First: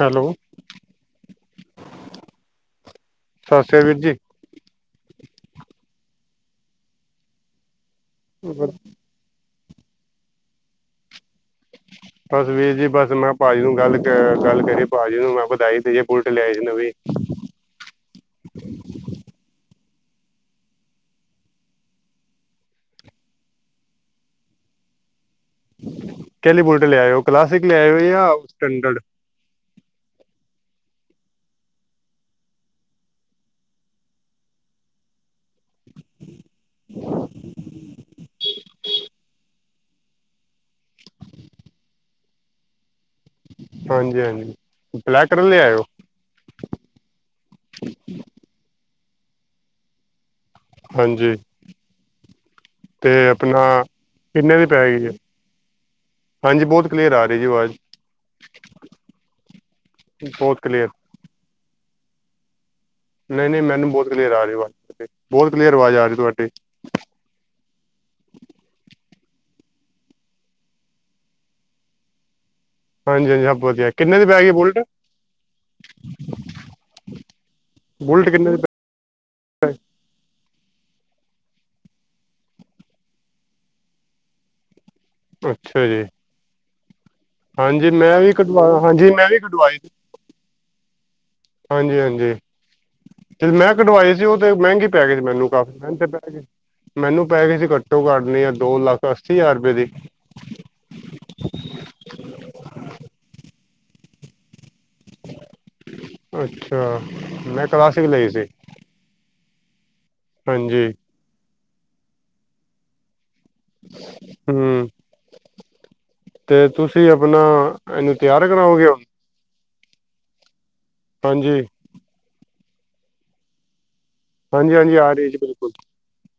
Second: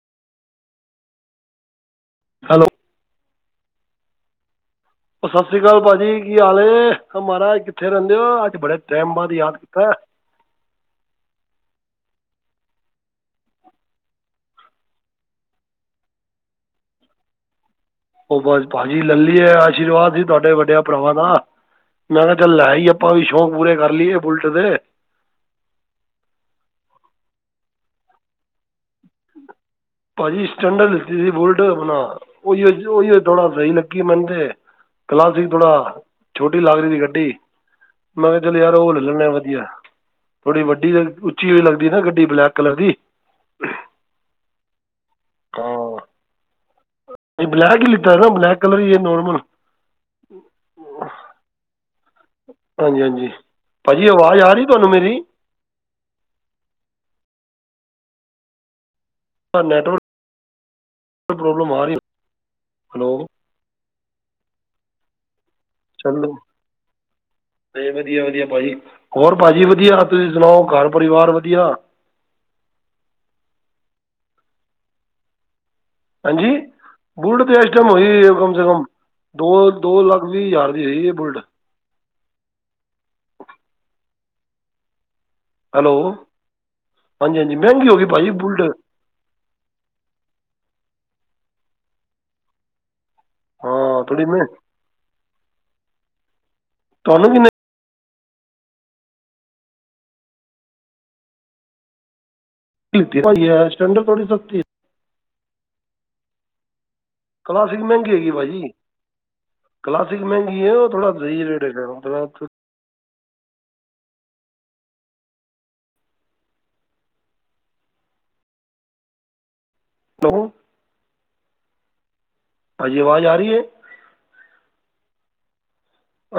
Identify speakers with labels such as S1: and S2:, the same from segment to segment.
S1: Hello?
S2: Hello
S1: ਸਤ ਤੇ ਵੀਰ ਜੀ।
S2: ਸਤਿ ਸ੍ਰੀ ਅਕਾਲ ਭਾਜੀ- ਕੀ ਹਾਲ ਏ ਮਹਾਰਾਜ ਕਿੱਥੇ ਰਹਿੰਦੇ ਹੋ, ਅੱਜ
S1: ਅਕਾਲ ਵੀਰ ਜੀ
S2: ਬੜੇ ਟਾਈਮ ਬਾਅਦ ਯਾਦ ਕੀਤਾ।
S1: ਬਸ ਵੀਰ ਜੀ, ਬਸ ਮੈਂ- ਭਾਜੀ ਨੂੰ ਗੱਲ, ਗੱਲ ਕਹਿਣੀ ਭਾਜੀ ਨੂੰ ਮੈਂ ਵਧਾਈ ਦਾਈਐ, ਬੁਲਟ ਲਿਆਏ ਨਵੀ।
S2: ਉਹ ਬਸ ਭਾਜੀ ਲੈ ਲੀ ਹੈ, ਆਸ਼ੀਰਵਾਦ ਸੀ ਤੁਹਾਡੇ ਵੱਡਿਆ ਭਰਾਵਾਂ ਦਾ। ਮੈਂ ਕਿਹਾ ਚੱਲ ਲੈਈਏ, ਆਪਾਂ ਵੀ ਸ਼ੌਂਕ ਪੂਰੇ ਕਰ ਲਈਏ ਬੁਲਟ ਦੇ।
S1: ਕੇੜੀ ਬੁਲਟ ਲਿਆਏ ਹੋ? ਕਲਾਸਿਕ ਲੈ ਆਏ ਹੋ ਜਾਂ ਸਟੈਂਡਰਡ?
S2: ਭਾਜੀ ਸਟੈਂਡਰਡ ਲਿੱਤੀ ਸੀ, ਬੁਲਟ ਆਪਣਾ। ਉਹੀ ਉਹੀ ਥੋੜਾ ਸਹੀ ਲੱਗੀ ਮੈਨੂੰ ਤੇ। ਕਲਾਸਿਕ? ਥੋੜਾ ਛੋਟੀ ਲੱਗਦੀ ਸੀ ਗੱਡੀ ਮੈਂ ਕਿਹਾ ਚੱਲ ਯਾਰ ਉਹ ਲੈ ਲਣੇ ਆ ਵਧੀਆ। ਥੋੜੀ ਵੱਡੀ ਲ ਉੱਚੀ ਹੋਈ ਲੱਗਦੀ ਨਾ ਗੱਡੀ ਬਲੈਕ ਕਲਰ ਦੀ।
S1: ਹਾਂਜੀ ਹਾਂਜੀ, ਬਲੈਕ ਕਲਰ ਲੈ ਆਇਓ।
S2: ਨਹੀਂ ਬਲੈਕ ਹੀ ਲਿੱਤਾ ਹੈ ਨਾ ਬਲੈਕ ਕਲਰ ਹੀ ਹੈ ਨੋਰਮਲ।
S1: ਹਾਂਜੀ!
S2: ਹਾਂਜੀ
S1: ਤੇ
S2: ਹਾਂਜੀ
S1: ਆਪਣਾ,
S2: ਭਾਅ ਜੀ ਆਵਾਜ਼ ਆ
S1: ਕਿੰਨੇ
S2: ਰਹੀ
S1: ਦੀ ਪੈ
S2: ਤੁਹਾਨੂੰ
S1: ਗਈ ਹੈ।
S2: ਮੇਰੀ
S1: ਹਾਂਜੀ, ਬਹੁਤ ਕਲੀਅਰ ਆ ਰਹੀ ਹੈ ਜੀ ਆਵਾਜ਼।
S2: ਸਰ
S1: ਬਹੁਤ ਕਲੀਅਰ
S2: ਨੈਟਵਰਕ ਪ੍ਰੋਬਲਮ ਆ ਰਹੀ। ਹੈਲੋ
S1: ਨਹੀਂ- ਨਹੀਂ ਮੈਨੂੰ ਬਹੁਤ ਕਲੀਅਰ ਆ ਰਹੀ, ਆਵਾਜ਼ ਤੁਹਾਡੀ, ਬਹੁਤ ਕਲੀਅਰ ਆਵਾਜ਼ ਆ ਰਹੀ ਤੁਹਾਡੀ।
S2: ਤੇ ਵਧੀਆ- ਵਧੀਆ ਭਾਜੀ, ਹੋਰ ਭਾਜੀ ਵਧੀਆ- ਤੁਸੀਂ ਸੁਣਾਓ, ਘਰ ਪਰਿਵਾਰ ਵਧੀਆ?
S1: ਹਾਂਜੀ-ਹਾਂਜੀ ਸਭ ਵਧੀਆ, ਕਿਨੇ ਦੀ ਪੈ ਗਈ ਬੁਲਟ।
S2: ਹਾਂਜੀ, ਬੂਲਟ ਤੇ ਐਸਟਮ ਹੋਈ
S1: ਬੁਲਟ ਕਿੰਨੇ
S2: ਕਮ
S1: ਦੀ
S2: ਸੇ ਕਮ। ਦੋ, ਦੋ ਲੱਖ ਵੀਹ ਹਜ਼ਾਰ ਦੀ ਆਈ ਹੈ। ਬੁਲਟ
S1: ਹਮ [unintelligible]
S2: ਹੈਲੋ। ਮਹਿੰਗੀ
S1: ਹਾਂਜੀ
S2: ਹੋ ਗਈ
S1: ਮੈਂ
S2: ਭਾਅ ਜੀ
S1: ਵੀ
S2: ਬੁਲਟ
S1: ਕਢਵਾ ਹਾਂਜੀ ਮੈਂ ਵੀ ਕਢਵਾਈ ਹਾਂਜੀ ਹਾਂਜੀ, ਤੇ ਮੈਂ
S2: ਹਾਂ
S1: ਕਢਵਾਈ ਸੀ
S2: ਥੋੜ੍ਹੀ
S1: ਉਹ
S2: ਮੈਂ
S1: ਤਾਂ ਮਹਿੰਗੀ ਪੈ ਗਈ ਸੀ ਮੈਨੂੰ ਕਾਫੀ ਮਹਿੰਗੇ ਪੈ ਗ ਮੈਨੂੰ
S2: ਤੁਹਾਨੂੰ
S1: ਪੈ
S2: ਕਿੰਨੇ
S1: ਗੲੀ ਸੀ ਘੱਟੋ ਘੱਟ ਨਹੀਂ ਆ ਦੋ ਲੱਖ ਅੱਸੀ ਹਜ਼ਾਰ ਰੁਪਏ ਦੀ।
S2: [unintelligible] ਸਟੈਂਡ ਥੋੜੀ ਸਕਤੀ ਹੈ
S1: ਅੱਛਾ, ਮੈਂ ਕਲਾਸਿਕ
S2: ਮਹਿੰਗੀ
S1: ਲਈ
S2: ਹੈਗੀ ਭਾਅ
S1: ਸੀ।
S2: ਜੀ ਕਲਾਸਿਕ ਮਹਿੰਗੀ ਹੈ,
S1: ਹਾਂਜੀ
S2: ਉਹ ਥੋੜਾ ਸਹੀ ਰੇਟ [unintelligible]
S1: ਹੂੰ। ਤੇ ਤੁਸੀਂ ਆਪਣਾ ਇਹਨੂੰ ਤਿਆਰ ਕਰਾਓਗੇ।
S2: ਹੈਲੋ।
S1: ਹਾਂਜੀ।
S2: ਹਾਂਜੀ, ਆਵਾਜ਼ ਆ ਰਹੀ ਹੈ?
S1: ਹਾਂਜੀ ਹਾਂਜੀ ਆ ਰਹੀ ਜੀ ਬਿਲਕੁਲ।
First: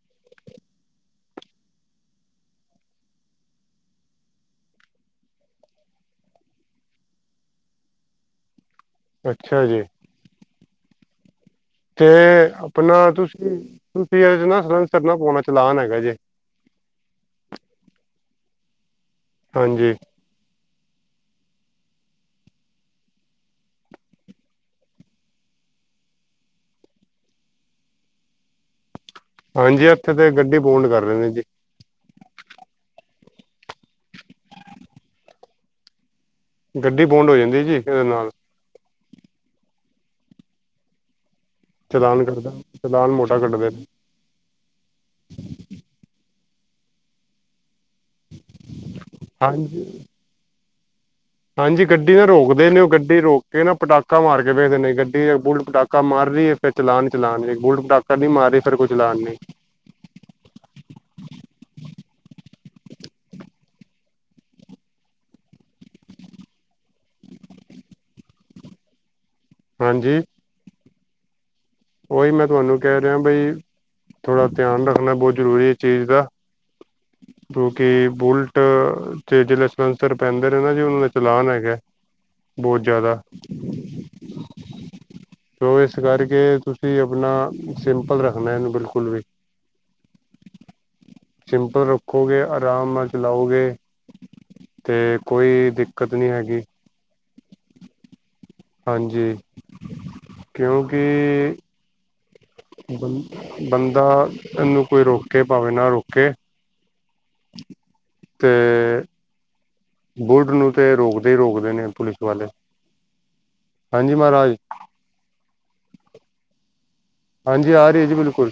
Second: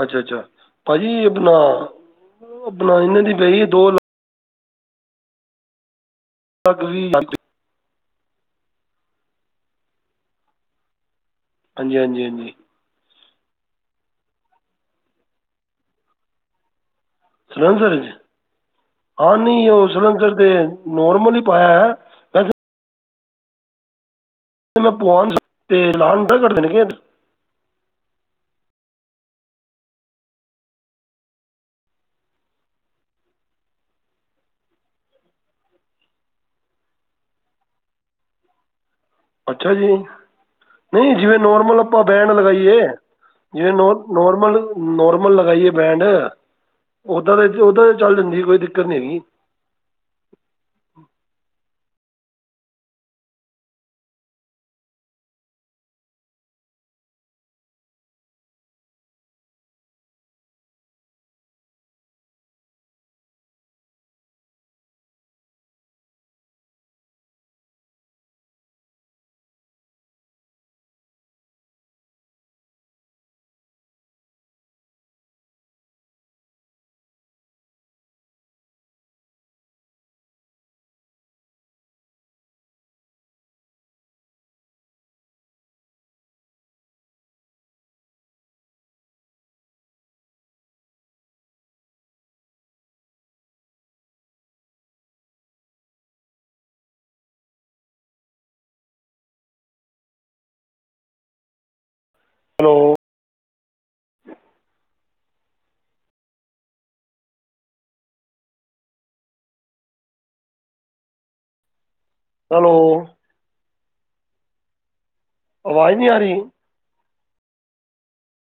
S2: ਅੱਛਾ-ਅੱਛਾ, ਭਾਜੀ ਆਪਣਾ, ਆਪਣਾ ਇਹਨੇ ਦੀ ਪਈ ਦੋ [unintelligible] ਹਾਂਜੀ।
S1: ਅੱਛਾ ਜੀ।
S2: ਹਾਂਜੀ
S1: ਤੇ,
S2: ਹਾਂਜੀ ਹਾਂਜੀ
S1: ਆਪਣਾ ਤੁਸੀਂ ਤੁਸੀਂ ਅ ਨਾ ਸਰਸਰ ਨਾ ਪਾਉਣਾ ਚਲਾਨ ਹੈਗਾ ਜੇ।
S2: [unintelligible] ਚ ਹਾਂ ਨਹੀਂ ਉਹ
S1: ਹਾਂਜੀ
S2: ਸਈਸਰ ਨੋਰਮਲ ਹੀ ਪਾਇਆ ਹੈ। ਵੈਸੇ ਮੈਂ ਪਵਾਉਣ ਤੇ ਲਉਣ [unintelligible]
S1: ਹਾਂਜੀ, ਇੱਥੇ ਤੇ ਗੱਡੀ ਪੋਡ ਕਰ ਰਹੇ ਨੇ ਜੀ। ਗੱਡੀ ਬੋਂਡ ਹੋ ਜਾਂਦੀ ਜੀ ਇਹਦੇ ਨਾਲ।
S2: ਅੱਛਾ ਜੀ, ਨਹੀਂ ਜਿਵੇਂ ਨੋਰਮਲ ਆਪਾਂ
S1: ਚਲਾਨ
S2: ਬੈਂਡ
S1: ਕਰਦਾ
S2: ਲਗਾਈਏ,
S1: ਚਲਾਨ ਮੋਟਾ ਕੱਟਦੇ
S2: ਜਿਵੇਂ
S1: ਨੇ
S2: ਨੋਰ ਨੋਰਮਲ ਨੋਰਮਲ ਲਗਾਈਏ ਬੈਂਡ। ਉੱਦਾਂ ਦੇ ਉੱਦਾਂ ਤੇ ਚੱਲ ਜਾਂਦੀ ਸੀ ਕੋਈ ਦਿੱਕਤ ਨੀ ਹੈਗੀ।
S1: ਹਾਂ ਹਾਂਜੀ, ਗੱਡੀ ਨਾ ਰੋਕਦੇ ਨੇ ਉਹ ਗੱਡੀ ਰੋਕ ਕੇ ਨਾ ਪਟਾਕਾ ਮਾਰ ਕੇ ਵੇਖਦੇ ਨੇ ਗੱਡੀ ਬੁਲਟ ਪਟਾਕਾ ਮਾਰ ਰਹੀ ਹੈ। ਫਿਰ ਚਲਾਨ ਚਲਾਨ ਬੁਲਟ ਪਟਾਕਾ ਨਹੀਂ ਮਾਰੀ ਫਿਰ ਕੋਈ ਚਲਾਨ ਨੀ। ਹਾਂਜੀ। ਉਹੀ ਮੈਂ ਤੁਹਾਨੂੰ ਕਹਿ ਰਿਹਾ ਬਈ ਥੋੜ੍ਹਾ ਧਿਆਨ ਰੱਖਣਾ ਬਹੁਤ ਜ਼ਰੂਰੀ ਹੈ ਚੀਜ਼ ਦਾ। [inaudible] ਕਿਉਂਕਿ ਬੁਲਟ ਚ ਜਿਹੜੇ ਸਲੈਂਸਰ ਪੈਂਦੇ ਨੇ ਨਾ, ਉਹਨਾਂ ਨੇ ਚਲਾਨ ਹੈਗਾ। ਬਹੁਤ ਜ਼ਿਆਦਾ, ਸੋ ਇਸ ਕਰਕੇ। ਤੁਸੀਂ ਆਪਣਾ ਸਿੰਪਲ ਰੱਖਣਾ ਇਹਨੂੰ ਬਿਲਕੁਲ ਵੀ। ਸਿੰਪਲ ਰੱਖੋਗੇ ਆਰਾਮ ਨਾਲ ਚਲਾਓਗੇ। ਤੇ ਕੋਈ ਦਿੱਕਤ ਨੀ ਹੈਗੀ। ਹਾਂਜੀ, ਕਿਉਂਕਿ
S2: ਹੈਲੋ।
S1: ਬੰਦਾ ਇਹਨੂੰ ਕੋਈ ਰੋਕ ਕੇ ਭਾਵੇਂ ਨਾ ਰੋਕੇ ਅਤੇ ਬੁਲਟ ਨੂੰ ਤੇ ਰੋਕਦੇ ਹੀ ਰੋਕਦੇ ਨੇ ਪੁਲਿਸ ਵਾਲੇ
S2: ਹੈਲੋ
S1: ਹਾਂਜੀ ਮਹਾਰਾਜ
S2: ਆਵਾਜ਼ ਨਹੀਂ ਆ ਰਹੀ?
S1: ਹਾਂਜੀ, ਆ ਰਹੀ ਹੈ ਜੀ ਬਿਲਕੁਲ।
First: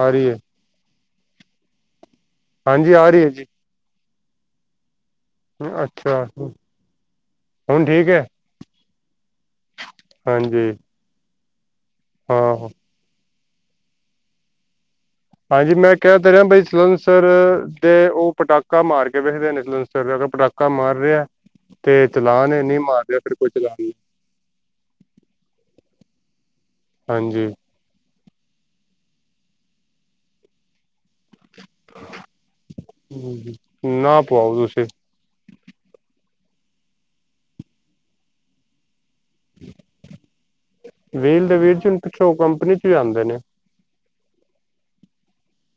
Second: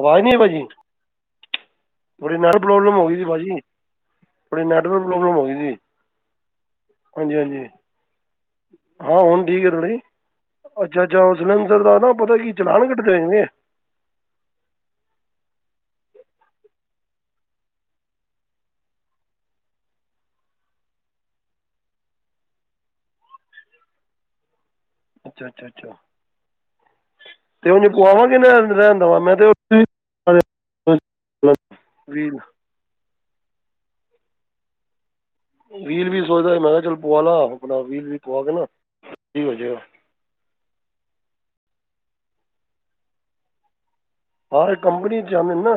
S2: ਆਵਾਜ਼
S1: ਰਹੀ
S2: ਨਹੀਂ
S1: ਹੈ
S2: ਆ ਭਾਜੀ। ਥੋੜੀ ਨੈੱਟ
S1: ਹਾਂਜੀ
S2: ਪ੍ਰੋਬਲਮ ਹੋ
S1: ਆ
S2: ਗਈ
S1: ਰਹੀ
S2: ਸੀ
S1: ਹੈ ਜੀ
S2: ਭਾਜੀ, ਥੋੜੀ ਨੈੱਟਵਰਕ ਪ੍ਰੋਬਲਮ ਹੋ ਗਈ ਸੀ
S1: ਅੱਛਾ,
S2: ਹਾਂਜੀ ਹਾਂਜੀ
S1: ਹੁਣ ਠੀਕ ਹੈ।
S2: ਹਾਂ ਹੁਣ ਠੀਕ ਹੈ ਨਾਲੇ,
S1: ਹਾਂਜੀ
S2: ਅੱਛਾ-ਅੱਛਾ ਸਲੰਧਰ ਦਾ ਨਾ ਪਤਾ ਕੀ
S1: ਹਾਂ
S2: ਚਲਾਨ ਕੱਢ ਦੇਗੇ।
S1: ਹਾਂਜੀ, ਮੈਂ ਕਹਿ ਦੇ ਰਿਹਾ ਬਈ ਸਲੰਸਰ ਦੇ ਉਹ ਪਟਾਕਾ ਮਾਰ ਕੇ ਵੇਖਦੇ ਨੇ ਸਲੰਸਰ ਅਰ ਪਟਾਕਾ ਪੱਕਾ ਮਾਰ ਰਿਹਾ ਤੇ ਚਲਾਨ ਨਹੀਂ ਮਾਰ ਰਿਹਾ ਫਿਰ ਕੋਈ ਚਲਾ
S2: ਅੱਛਾ ਅੱਛਾ ਅੱਛਾ।
S1: ਹਾਂਜੀ
S2: ਤੇ ਉਹਨੂੰ ਪਵਾਵਾਂਗੇ ਰਹਿਣ ਦੇਵਾਂ ਮੈਂ ਤੇ ਵੀਲ
S1: ਨਾ ਪਾਵਾਓ ਤੁਸੀਂ
S2: ਵੀਲ ਵੀ ਸੋਚਦਾ ਮੈਂ ਕਿਹਾ ਚੱਲ ਪਆ ਲਾ ਆਪਣਾ ਵੀਲ ਵੀ ਪਆ ਕੇ ਨਾ ਹੋ ਜਾੇਗਾ
S1: ਵੀਲ ਦੇ ਵੀਲ ਚ ਪਿਛੋ ਕੰਪਨੀ ਚ ਵੀ ਆਉਂਦੇ ਨੇ
S2: ਹਰ ਕੰਪਨੀ ਚ ਆਦੇ ਨਾ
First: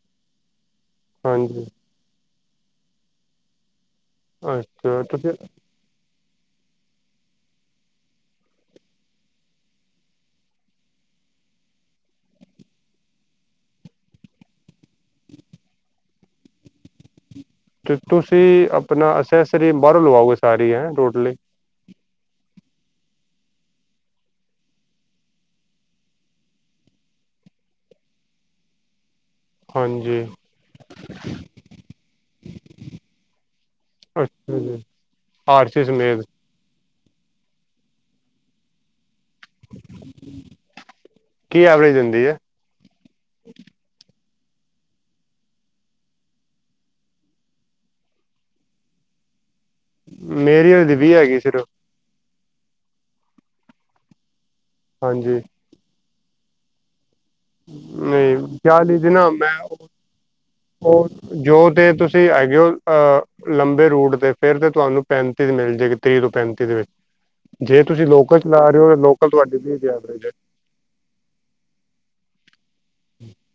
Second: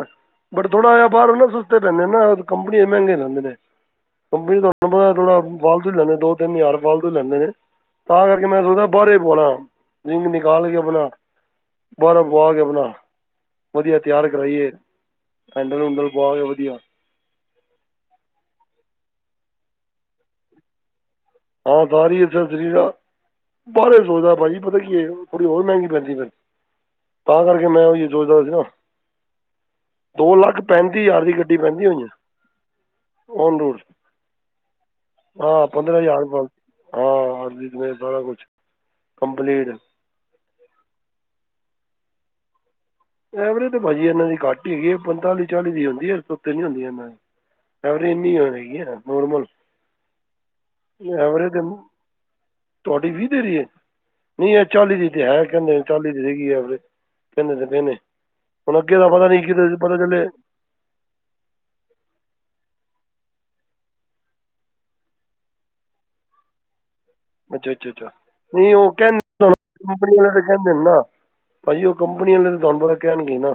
S2: ਬਟ ਥੋੜਾ ਜਹਾ ਬਾਹਰ ਨਾ
S1: ਹਾਂਜੀ
S2: ਸਸਤੇ ਪੈਂਦੇ ਨਾ ਕੰਪਨੀ ਮਹਿੰਗੇ ਪਦੇ ਨੇ ਕੰਪਨੀ ਤੁਹਾਨੂੰ
S1: ਅੱਛਾ
S2: ਪਤਾ
S1: ਤੁਸੀਂ
S2: ਥੋੜਾ ਫ਼ਾਲਤੂ ਹੀ ਲੈਂਦੇ ਦੋ ਤਿੰਨ ਯਾਰ ਫ਼ਾਲਤੂ ਲੈਂਦੇ ਨੇ ਤਾਂ ਕਰਕੇ ਮੈਂ ਸੋਚਦਾ ਬਾਹਰੇ ਪਾਣਾ ਰਿੰਗ ਨਿਕਾਲ ਕੇ ਆਪਣਾ ਬਾਹਰੋਂ ਪਵਾ ਲਵੇ ਬੰਦਾ। ਵਧੀਆ ਤਿਆਰ ਕਰਾਈਏ ਹੈਂਡਲ ਹੁੰਡਲ ਪਆ ਕੇ ਵਧੀਆ
S1: ਅਤੇ ਤੁਸੀਂ ਆਪਣਾ ਅਸੈਸਰੀ ਬਾਹਰੋਂ ਲਵਾਓਗੇ ਸਾਰੀ ਹੈਂ ਟੋਟਲੀ
S2: ਹਾਂ ਸਾਰੀ ਅਸੈਸਰੀ ਦਾ ਬਾਰੇ ਸੋਚਦਾ ਭਾਜੀ ਪਤਾ ਕੀ ਥੋੜੀ ਬਹਤ ਮਹਿੰਗੀ ਪੈਂਦੀ ਤਾਂ ਕਰਕੇ ਮੈਂ ਉਹੀ ਸੋਚਦਾ ਸੀ ਨਾ
S1: ਹਾਂਜੀ
S2: ਦੋ ਲੱਖ ਪੈਂਤੀ ਹਜ਼ਾਰ ਦੀ ਗੱਡੀ ਪੈਂਦੀ ਹੋਈਆਂ
S1: ਅੱਛਾ ਜੀ
S2: ਹਾਂ
S1: ਆਰ ਸੀ
S2: ਪੰਦਰਾਂ ਹਜ਼ਾਰ
S1: ਸਮੇਤ
S2: ਹਾਂ ਅਰ ਸਾਰਾ ਕੁਛ ਕੰਪਲੀਟ
S1: ਕੀ ਐਵਰੇਜ ਦਿੰਦੀ ਹੈ
S2: ਐਵਰੇਜ ਤਾਂ ਭਾਅਜੀ ਇਹਨਾਂ ਦੀ ਘੱਟ ਹੀ ਹੈਗੀ ਪੰਤਾਲੀ ਚਾਲੀ ਦੀ ਹੁੰਦੀ ਹੈ ਸ ਉੱਤੇ ਨੀ ਹੁੰਦੀ ਇਹਨਾਂ ਦੀ ਚਲਦੀ ਐਨੀ ਹ ਨੋਰਮਲ
S1: ਮੇਰੀ ਹਜੇ ਵੀਹ ਹੈਗੀ
S2: ਐਵਰੇਜ
S1: ਸਿਰਫ
S2: ਤੁਹਾਡੀ ਵੀਹ ਦੇਰੀ ਹੈ ਨਹੀਂ ਇਹ ਚਾਲੀ ਦੀ ਤੇ
S1: ਹਾਂਜੀ
S2: ਹੈ ਕਹਿੰਦੇ ਚਾਲੀ ਦੀ ਸੀਗੀ ਐਵਰੇਜ ਕਹਿੰਦੇ ਤਾਂ ਪਏ ਨੇ
S1: ਨਹੀਂ
S2: ਹੁਣ ਅੱਗੇ
S1: ਚਾਲੀ
S2: ਤਾਂ
S1: ਦੀ
S2: ਪਤਾ
S1: ਨਾ
S2: ਨੀ ਕਿ
S1: ਮੈਂ
S2: ਪਤਾ ਚਲੇ
S1: ਉਹ ਜੋ ਤੇ ਤੁਸੀਂ ਹੈਗੇਓ ਅਹ ਲੰਬੇ ਰੂਟ ਤੇ ਫੇਿਰ ਤੇ ਤੁਹਾਨੂੰ ਪੈਂਤੀ ਮਿਲ ਜਾਏਗੀ ਤੇਈਹ ਤੋਂ ਪੈਂਤੀ ਦੇ ਵਿੱਚ
S2: ਅੱਛਾ
S1: ਜੇ
S2: ਅੱਛਾ
S1: ਤੁਸੀਂ
S2: ਅੱਛਾ
S1: ਲੋਕਲ ਚਲਾ
S2: ਨਹੀਂ
S1: ਰਹੇ
S2: ਉਹ
S1: ਹੋ ਲੋਕਲ
S2: ਕਹਿੰਦੇ
S1: ਤੁਹਾਡੀ ਵੀ ਦਿਆਂਗੇ
S2: ਕੰਪਨੀ ਵਾਲੇ
S1: ਹੈ
S2: ਤਾਂ ਕਹਿੰਦੇ ਨਾ ਭਾਜੀ ਉਹ ਕੰਪਨੀ ਵਾਲੇ ਤੁਹਾਨੂੰ ਬਰਾ ਕਹਿਣਗੇ ਨਾ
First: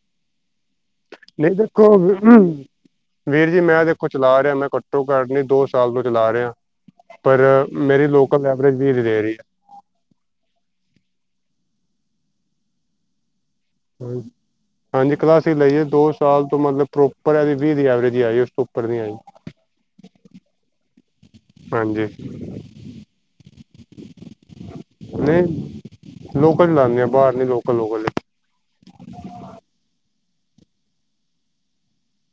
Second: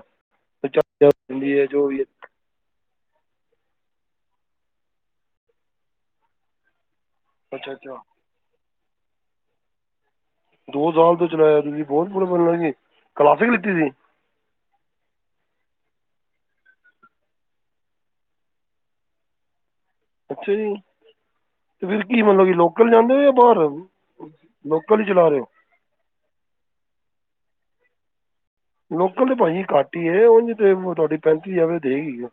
S1: ਨਹੀਂ
S2: ਹੁੰਦੀ ਹੈ ਜੋ
S1: ਦੇਖੋ
S2: ਵੀ ਹੈ
S1: ਵੀਰ ਜੀ ਵੀਰ ਜੀ ਮੈਂ ਦੇਖੋ ਚਲਾ ਰਿਹਾ ਮੈਂ ਘੱਟੋ ਘੱਟ ਨਹੀਂ ਦੋ ਸਾਲ ਤੋਂ ਚਲਾ ਰਿਹਾ ਪਰ
S2: ਅੱਛਾ ਅੱਛਾ
S1: ਮੇਰੀ ਲੋਕਲ ਐਵਰੇਜ ਵੀ ਨਹੀਂ ਦੇ ਰਹੀ ਹੈ
S2: ਦੋ ਸਾਲ ਤੋਂ ਚਲਾਇਆ ਤੁਸੀਂ ਬਹੁਤ ਬੜ ਮਨੀ ਕਲਾਸਿਕ ਲਿੱਤੀ ਸੀ
S1: ਹਾਂ ਹਾਂਜੀ ਕਲਾਸੀ ਹੀ ਲਈਏ ਦੋ ਸਾਲ ਤੋਂ ਮਤਲਬ ਪ੍ਰੋਪਰ ਇਹਦੀ ਵੀਹ ਦੀ ਐਵਰੇਜ ਹੀ ਆਈ ਉਸ ਤੋਂ ਉੱਪਰ ਨਹੀਂ ਆਈ।
S2: ਅੱਛਾ ਜੀ। ਤੇ ਫਿਰ
S1: ਹਾਂਜੀ
S2: ਕੀ ਮਤਲਬ ਕੀ ਲੋਕਲ ਜਾਂਦੇ ਹੋ ਜਾਂ ਬਾਹਰ ਲੋਕਲ ਹੀ ਚਲਾ ਰਹੇ ਹੋ।
S1: ਨਹੀਂ ਲੋਕਲ ਲਾਂਦੇ ਆ ਬਾਹਰ ਨੀ ਲੋਕਲ ਲੋਕਲ।
S2: ਲੋਕਲ ਤੇ ਭਾਜੀ ਘੱਟ ਹੀ ਉਹ ਤੇ ਤੁਹਾਡੀ ਪੈਂਤੀ ਹਜ਼ਾਰ ਦੇਗੀਈ ਆ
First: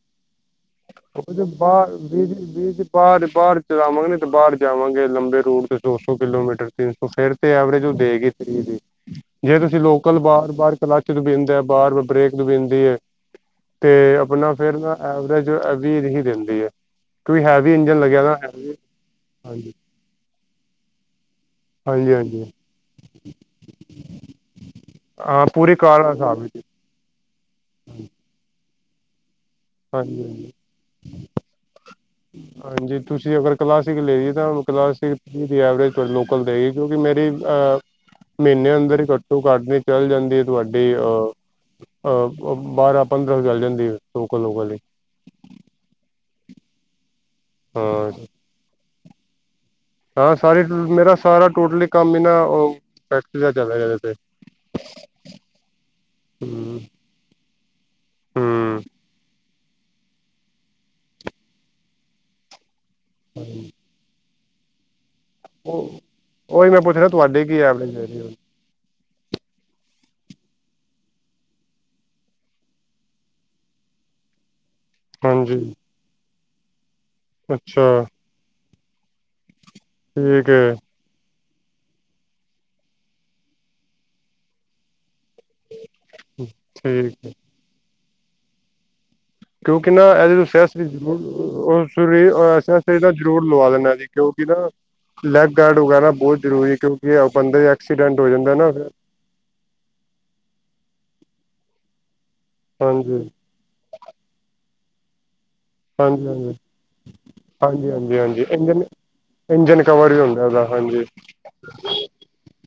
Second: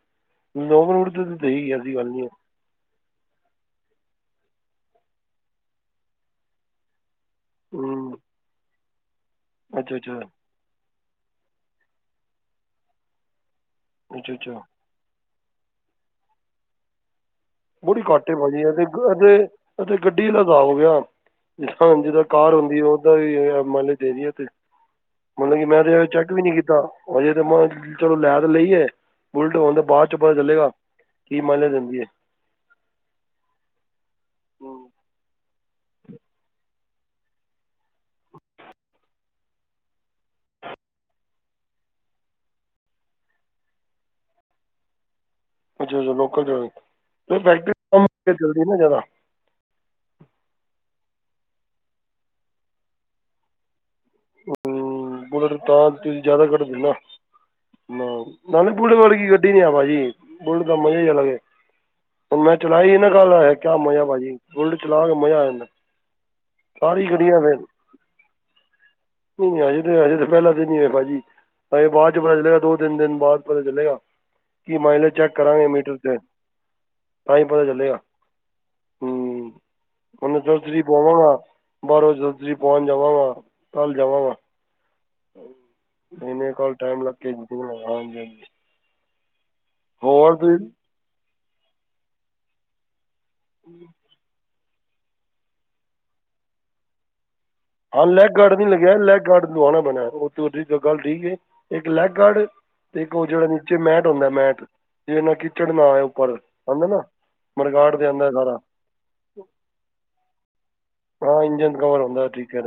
S2: ਲੋਕਲ
S1: ਉਹ ਬਾਹਰ ਬੀਜ ਬੀਜ। ਬਾਹਰ ਬਾਹਰ ਚਲਾਵਾਂਗੇ ਤੇ ਬਾਹਰ ਜਾਵਾਂਗੇ ਲੰਬੇ ਰੂਟ ਤੋਂ ਦੋ ਸੌ ਕਿਲੋਮੀਟਰ ਤਿੰਨ ਸੌ ਫੇਰ। ਐਵਰੇਜ ਉਹ
S2: ਹੂੰ
S1: ਦੇਗੀ ਫਰੀ ਦੀ ਜੇ ਤੁਸੀਂ
S2: ਅੱਛਾ ਅੱਛਾ
S1: ਲੋਕਲ ਬਾਰ ਬਾਰ ਕਲਾ ਬਿੰਦੈ ਬਾਰ ਬਰੇਕ ਬਿੰਦ ਦੀ ਹ ਤੇ
S2: ਅੱਛਾ
S1: ਆਪਣਾ
S2: ਅੱਛਾ
S1: ਫਿਰ ਹੈ ਤੇ ਆਪਣਾ ਫਿਰ ਨਾ ਐਵਰੇਜ ਅਭੀ ਨਹੀਂ ਹੀ ਦਿੰਦੀ ਹੈ ਇੰਜਨ
S2: ਬੜੀ
S1: ਲੱਗਿਆ
S2: ਘਾਟੇ
S1: ਨਾ
S2: ਭਾਜੀ ਆ
S1: ਹਾਂਜੀ
S2: ਤੇ ਗੱਡੀ ਲਗਾੳਗੇ ਆਪ। ਹਾਂਜੀ ਕਾਰ ਹੁੰਦੀ ਹੈ ਓਦਾ ਵੀ ਮਾਈਲੇਜ ਦੇਣੀ
S1: ਹਾਂ
S2: ਮਤਲਬ ਕਿ
S1: ਪੂਰੀ
S2: ਮੈਂ
S1: ਕਾਰ
S2: ਤੇ
S1: ਦਾ
S2: ਚੈੱਕ ਵੀ
S1: ਹਿਸਾਬ
S2: ਨਹੀਂ
S1: ਵਿੱਚ।
S2: ਕੀਤਾ। ਹਜੇ ਤੇ ਮੈਂ ਚਲੋ ਲੈ ਤੇ ਲਈਏ ਬੁਲਟ ਹੋਣ ਤੇ ਬਾਅਦ ਚੋਂ
S1: ਹਾਂਜੀ
S2: ਪਤਾ
S1: ਹਾਂਜੀ
S2: ਚੱਲੇਗਾ। ਕੀ ਮਾਇਨੇ ਦੇਂਦੀ ਹੈ।
S1: ਹਾਂਜੀ, ਤੁਸੀਂ ਅਗਰ ਕਲਾਸਿਕ ਲਈਏ ਤਾਂ ਕਲਾਸਿਕ ਦੀ ਐਵਰੇਜ ਤੁਹਾਨੂੰ ਲੋਕਲ ਦੇਵੇਗੀ। ਜੋ ਕਿ ਮੇਰੀ ਅ ਮਹੀਨੇ ਅੰਦਰ ਹੀ ਘੱਟੋ ਘੱਟ ਨ ਚਲ ਜਾਂਦੀ ਹੈ ਤੁਹਾਡੀ ਅਹ। ਅਹ ਬਾਰਾਂ ਪੰਦਰਾਂ ਚੱਲ ਜਾਂਦੀ ਲੋਕਲ ਲੋਕਾਂ ਲਈ
S2: ਅੱਛਾ, ਅੱਛਾ ਲੋਕਲ ਚਲਾਉਣੀ ਬੈਟਰੀ ਪਾ
S1: ਹਾਂ
S2: ਕੇ ਚਲਦੀਆਂ ਜਿਆਦਾ।
S1: ਹਾਂ ਸਾਰੀ ਮੇਰਾ ਸਾਰਾ ਟੋਟਲੀ ਕੰਮ ਇਹ ਨਾ ਫੈਕਟਰੀ ਦਾ ਚੱਲ ਰਿਹਾ ਜਿਆਦਾ।
S2: ਹਮ ਬੁਲਟ ਤਾਂ ਤੁਸੀਂ ਜ਼ਿਆਦਾ ਕੱਢਦੇ
S1: ਹੂੰ
S2: ਨਾ। ਨਾ ਨਾ ਨਹੀਂ
S1: ਹੂੰ
S2: ਬੁਲਟ ਵਾਰਗੀ ਗੱਡੀ ਨੀ ਆ ਭਾਜੀ ਬੁਲਟ ਦਾ ਮਜਾ ਹੀ ਅਲੱਗ ਆ। ਹੁਣ ਮੈਂ ਚਲਾਈ ਨਾ ਕਲ ਕਿਆ ਮਜਾ ਭਾਜੀ। ਬੁਲਟ ਚਲਾ ਕੇ ਮਜ਼ਾ ਆ ਜਾਂਦਾ,
S1: ਉਹ ਉਹੀ ਮੈਂ ਪੁੱਛ
S2: ਸਾਰੀ
S1: ਰਿਹਾ
S2: ਗੱਡੀਆਂ ਫੇਲ।
S1: [unintelligible]
S2: ਨਹੀਂ, ਨਹੀਂ ਅਜੇ ਤੇ ਤਾਂ ਪਹਿਲਾ ਦਿਨ ਹੀ ਹੈ ਭਾਜੀ ਅਜੇ ਬਾਅਦ ਚ ਪਤਾ ਚੱਲੇਗਾ ਦੋ ਤਿੰਨ ਦਿਨ ਬਾਅਦ ਪਤਾ ਚੱਲੇਗਾ। ਕੀ ਮਾਈਲੇਜ ਚੈੱਕ
S1: ਹਾਂਜੀ
S2: ਕਰਾਂਗੇ ਮੀਟਰ 'ਤੇ ਤਾਂ ਹੀ ਪਤਾ ਚੱਲੇਗਾ।
S1: ਅੱਛਾ
S2: ਮੈਨੂੰ
S1: ਠੀਕ
S2: ਜਰੂਰਤ
S1: ਹੈ
S2: ਹੋਈ ਪਾਵਾਂਗਾ ਬਾਹਰੋਂ ਜਰੂਰਤ ਪਾਉਣ ਜਾਵਾਂਗਾ। ਕੱਲ ਜਾਵਾਗਾ ਨਹੀਂ ਨਹੀਂ ਕੱਲ ਟਾਈਮ
S1: ਠੀਕ
S2: ਲੱਗ ਕੇ ਹਾਂਜੀ ਹਾਂਜੀ।
S1: ਕਿਉਂਕਿ ਨਾ
S2: ਹੋਰ
S1: ਐਜੇ
S2: ਤੁਸੀਂ
S1: ਸਿਆਸਤੂਰ ਸ [inaudible] ਸਿਆਸਤਰੀ ਦਾ ਜ਼ਰੂਰ ਲਵਾ ਦੇਣਾ ਜੀ। ਕਿਉਂਕਿ ਨਾ ਲੈਗ ਗਾਰਡ ਵਗੈਰਾ ਬਹੁਤ ਜ਼ਰੂਰੀ ਕਿਉਂਕਿ ਬੰਦੇ।
S2: ਹਾਂ
S1: ਐਕਸੀਡੈਂਟ ਹੋ
S2: ਲੈਗ
S1: ਜਾਂਦਾ
S2: ਗਾਰਡ ਨੀ
S1: ਨਾ ਫਿਰ
S2: ਲੱਗਿਆ ਲੈਗ ਗਾਰਡ। ਲਵਾਣਾ ਪੈਣਾ ਉਹ ਤੁਹਾਡੀ ਗੱਲ ਠੀਕ ਏ ਇੱਕ ਲੈਗ ਗਾਰਡ ਤੇ ਇੱਕ ਉਹ
S1: ਹਾਂਜੀ
S2: ਜਿਹੜਾ ਨ। ਜੀ ਮੈਟ ਹੁੰਦਾ ਮੈਟ। ਜੇ ਇਹਨਾ ਕਿਚੜ ਨਾ ਆਵੇ
S1: ਹਾਂਜੀ
S2: ਉੱਪਰ ਕਹਿੰਦੇ ਨਾ
S1: ਹਾਂਜੀ
S2: ਮਰਗਾੜ ਦੇ
S1: ਹਾਂਜੀ ਹਾਂਜੀ
S2: ਅੰਦਰ
S1: ਹਾਂਜੀ
S2: ਸਾਰਾ।
S1: ਇੰਜਨ ਇੰਜਨ ਕਵਰ ਵੀ ਹੁੰਦਾ ਉਹਦਾ ਹਾਂਜੀ।
S2: ਹਾਂ ਇੰਜਨ ਕਵਰ ਹੁੰਦਾ ਠੀਕ ਹੈ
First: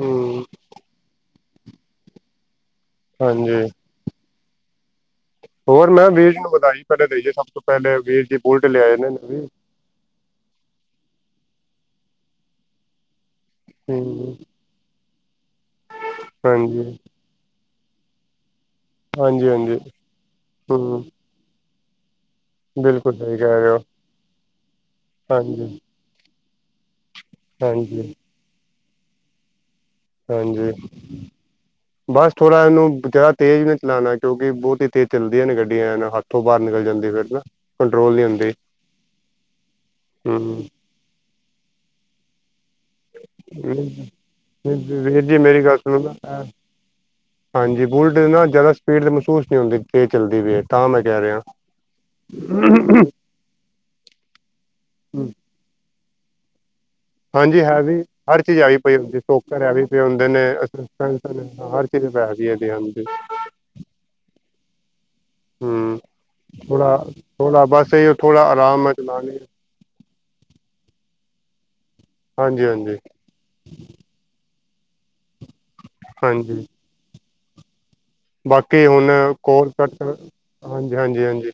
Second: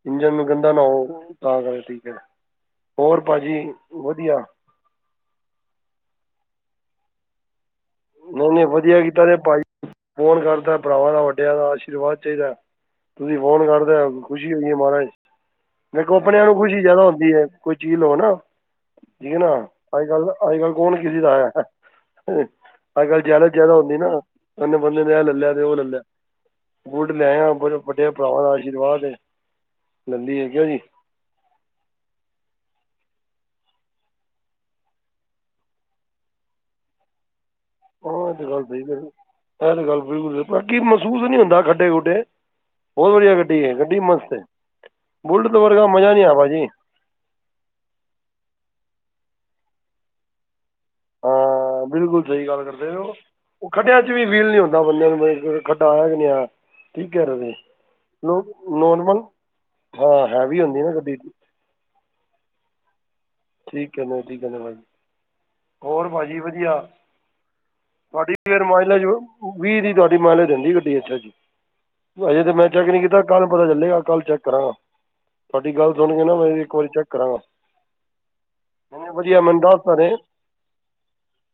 S1: ਹਮ
S2: ਇੰਜਨ। ਨਾ ਹੋਵੇ ਤਾਂ ਕਰ ਠੀਕ ਹੈ ਹੋਰ ਭਾਜੀ
S1: ਹਾਂਜੀ
S2: ਵਧੀਆ।
S1: ਹੋਰ ਮੈਂ ਵੀਰ ਨੂੰ ਵਧਾਈ ਪਹਿਲੇ ਦੇਈਏ ਸਭ ਤੋਂ ਪਹਿਲੇ ਵੀਰ ਜੀ
S2: ਨਹੀਂ
S1: ਬੁਲਟ
S2: ਨਹੀਂ
S1: ਲਿਆਏ ਇਹ
S2: ਵਧੀਆ
S1: ਨੇ
S2: ਕੀਤਾ ਜੇ
S1: ਵੀ।
S2: ਭਾਈ ਫੋਨ ਕਰਦਾ ਭਰਾਵਾਂ ਦਾ ਵੱਡਿਆਂ ਦਾ ਆਸ਼ੀਰਵਾਦ ਚਾਹੀਦਾ। ਤੁਸੀਂ ਫੋਨ ਕਰਦੇ
S1: ਹਮ
S2: ਖੁਸ਼ੀ ਹੋਈ ਹੈ ਮਹਾਰਾਜ ਦੇੇਖੋ ਆਪਣਿਆਂ ਨੂੰ ਖੁਸ਼ੀ
S1: ਹਾਂਜੀ
S2: ਜਿਆਦਾ ਹੁੰਦੀ ਹੈ। ਕੋਈ ਚੀਜ਼ ਲਓ ਨਾ ਠੀਕ ਹੈ
S1: ਹਾਂਜੀ
S2: ਨਾ
S1: ਹਾਂਜੀ
S2: ਅੱਜ ਕੱਲ
S1: ਹਮ
S2: ਕੌਣ ਕਿਸੀ ਦਾ ਹੈ? ਅੱਜ
S1: ਬਿਲਕੁਲ
S2: ਕੱਲ੍ਹ
S1: ਸਹੀ
S2: ਜੈਲਸ
S1: ਕਹਿ ਰਹੇ
S2: ਜ਼ਿਆਦਾ
S1: ਹੋ
S2: ਹੁੰਦੀ ਨਾ ਉਹਨੇ ਬੰਦੇ ਨੇ ਇਹ ਲੈ ਲਿਆ ਤੇ ਉਹ
S1: ਹਾਂਜੀ
S2: ਲੈ ਲਿਆ। ਬੁਲਟ ਲੈ ਆ ਵੱਡੇ
S1: ਹਾਂਜੀ
S2: ਭਰਾਵਾਂ ਦਾ ਆਸ਼ੀਰਵਾਦ ਹੈ। ਲੱਲੀ ਹੈ ਕਿਉਂ ਜੀ
S1: ਹਾਂਜੀ। ਬਸ ਥੋੜ੍ਹਾ ਇਹਨੂੰ ਜ਼ਿਆਦਾ ਤੇਜ਼ ਨਹੀ ਚਲਾਉਣਾ ਕਿਉਂਕਿ ਬਹੁਤ ਹੀ ਤੇਜ਼ ਚੱਲਦੀਆਂ ਨੇ ਗੱਡੀਆਂ ਇਹਨਾਂ ਹੱਥ। ਤੋਂ ਬਾਹਰ ਨਿਕਲ ਜਾਂਦੇ ਫਿਰ ਨਾ। ਕੰਟਰੋਲ ਨਹੀਂ
S2: ਹਾਂ ਇਹ ਤੇ
S1: ਹੁੰਦੀ
S2: ਗੱਲ ਸਹੀ ਇਹ ਤੇ ਗੱਲ ਬਿਲਕੁਲ
S1: ਹੂੰ
S2: ਸਹੀ ਮਹਿਸੂਸ ਨੀ ਹੁੰਦਾ ਖੱਡੇ ਖੁੱਡੇ। ਬਹੁਤ ਵਧੀਆ ਗੱਡੀ ਹੈ ਗੱਡੀ ਮਸਤ ਹੈ
S1: ਵੀਰ ਜੀ
S2: ਬੁਲਟ
S1: ਮੇਰੀ ਗੱਲ
S2: ਵਰਗਾ
S1: ਸੁਣੋ
S2: ਮਜਾ
S1: ਨਾ
S2: ਨੀ ਆ
S1: ਅਹ
S2: ਭਾਜੀ।
S1: ਹਾਂਜੀ ਬੁਲਟ ਤੇ ਨਾ ਜ਼ਿਆਦਾ ਸਪੀਡ ਮਹਿਸੂਸ ਨਹੀਂ ਹੁੰਦੀ ਕਿ ਤੇਜ ਚੱਲਦੀ ਵੇ। ਤਾਂ ਮੈਂ ਕਹਿ ਰਿਹਾ।
S2: ਹਾਂ ਬਿਲਕੁਲ ਸਹੀ ਗੱਲ ਕਰਦੇ ਹੋ ਉਹ ਖੱਡਿਆਂ ਚ ਫ਼ੀਲ ਨੀ ਹੁੰਦਾ ਬੰਦਿਆਂ ਨੂੰ ਖੱਡਾ ਆਇਆ ਕਿ ਨਹੀਂ ਆਇਆ। ਠੀਕ ਕਹਿ ਰਹੇ
S1: ਹਾਂਜੀ ਹੈ ਵੀ
S2: ਨੋ
S1: ਹਰ ਚੀਜ਼ ਆਈ ਪਈ ਹੁੰਦੀ
S2: ਨੋਰਮਲ
S1: ਸੋ ਘਰ ਹੈਵੀ ਪਏ
S2: ਹਾਂ
S1: ਹੁੰਦੇ ਨੇ।
S2: ਹੈਵੀ ਹੁੰਦੀ ਨਾ ਗੱਡੀ
S1: ਹਰ ਚੀਜ਼ ਪੈਸਿਆ ਦੀ ਆਂਦੀ।
S2: ਠੀਕ ਐ [unintelligible] ਜੀ
S1: ਹੂੰ
S2: ਹੋਰ ਭਾਜੀ ਵਧੀਆ
S1: ਥੋੜਾ ਥੋੜਾ ਬਸ ਇਹ
S2: ਤੁਹਾਡੀ
S1: ਥੋੜਾ
S2: [unintelligible]
S1: ਆਰਾਮ ਨਾਲ ਚਲਾਣੀ
S2: ਵੀਹ ਦੀ ਤੁਹਾਡੀ [unintelligible] ਦਿੰਦੀ ਗੱਡੀ ਅੱਛਾ ਜੀ ਅਜੇ ਤਾਂ
S1: ਹਾਂਜੀ
S2: ਮੈਂ ਚੈੱਕ
S1: ਹਾਂਜੀ
S2: ਨੀ ਕੀਤਾ। ਕੱਲ ਪਤਾ ਚੱਲੇਗਾ, ਕੱਲ ਚੈੱਕ ਕਰਾਂਗਾ, ਤੁਹਾਡੀ ਗੱਲ ਸੁਣ ਕੇ ਨਾ ਮੈਂ
S1: ਹਾਂਜੀ
S2: ਇੱਕ ਵਾਰੀ ਚੈੱਕ ਕਰਾਂਗਾ।
S1: ਬਾਕੀ
S2: ਨਹੀਂ
S1: ਹੁਣ
S2: ਨਹੀਂ ਵਧੀਆ ਮੈਨੂੰ
S1: ਕੋਲ
S2: ਦੱਸ ਤਾਂ
S1: ਕੱਟ
S2: ਰਹੇ
S1: ਹਾਂਜੀ ਹਾਂਜੀ ਹਾਂਜੀ।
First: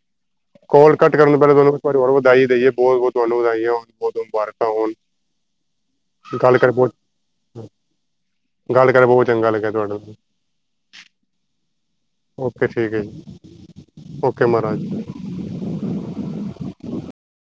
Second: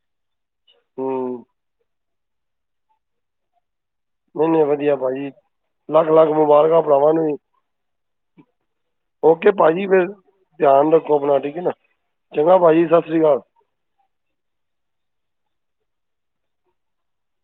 S1: ਕੋਲ ਕੱਟ
S2: ਹੂੰ
S1: ਕਰਨ ਪਹਿਲੇ ਤੁਹਾਨੂੰ ਇੱਕ ਵਾਰ ਹੋਰ ਵਧਾਈ ਦੇਈਏ ਬਹੁਤ ਬਹੁਤ ਤੁਹਾਨੂੰ ਵਧਾਈ ਹੈ।
S2: ਨਹੀਂ ਨਹੀਂ ਵਧੀਆ ਭਾਜੀ ਲੱਖ ਲੱਖ
S1: ਗੱਲ ਕਰ
S2: ਮੁਬਾਰਕਾਂ
S1: ਬਹੁਤ
S2: ਭਰਾਵਾਂ ਨੂੰ ਵੀ।
S1: ਗੱਲ ਕਰ ਬਹੁਤ ਚੰਗਾ ਲੱਗਿਆ
S2: ਭਾਅ ਜੀ
S1: ਤੁਹਾਡੇ
S2: ਫਿਰ
S1: ਨਾਲ।
S2: ਧਿਆਨ ਰੱਖੋ ਆਪਣਾ ਠੀਕ ਹੈ ਨਾ ਚੰਗਾ
S1: ਓਕੇ
S2: ਭਾਜੀ
S1: ਠੀਕ ਹੈ
S2: ਸਤਿ ਸ੍ਰੀ
S1: ਜੀ
S2: ਅਕਾਲ।
S1: ਓਕੇ ਮਹਾਰਾਜ।